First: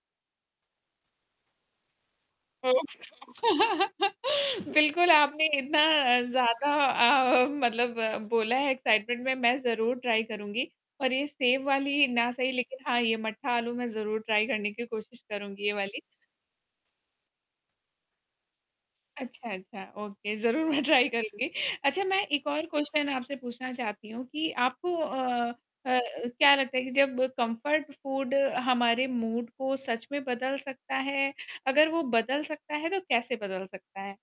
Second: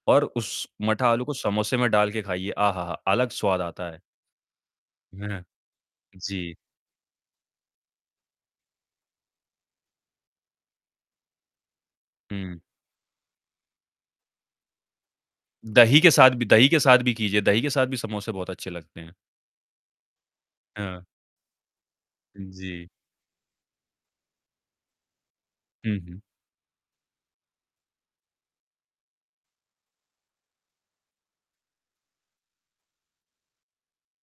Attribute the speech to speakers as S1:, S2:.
S1: और उस मठा आलू को समोसे में डाल के खाइए,
S2: हुँ,
S1: आहाहा! अलग स्वाद आता है।
S2: [unintelligible] बिल्कुल, आपने इतना
S1: जी।
S2: ज़्यादा अ, मतलब बोला है एक्साइटमेंट में, मैं ज़रूर ट्राय करूँगी। और ये सेब वाली ना सही
S1: हुँ।
S2: लेकिन हाँ ये मट्ठा आलू मैं ज़रूर ट्राय करने की कोशिश करूँगी ये
S1: दही
S2: वाली।
S1: के साथ भी दही के साथ भी कीजिए। दही के साथ भी समोसे बहुत अच्छे लगते हैं।
S2: अच्छा, अच्छा। ओके ज़रूर मैं
S1: हाँ।
S2: ट्राय करूँगी। अच्छा मैं
S1: उ,
S2: एक और
S1: जी।
S2: क्वेश्चन आपसे पूछना चाहती हूँ कि आपको अ अ,
S1: हुँ, हुँ।
S2: क्या लगता है कि जब कम्फ़र्ट फ़ूड हमारे मूड को सच में बदल सकता है? अगर वो बदल सकता है तो कैसे बदल सकता है?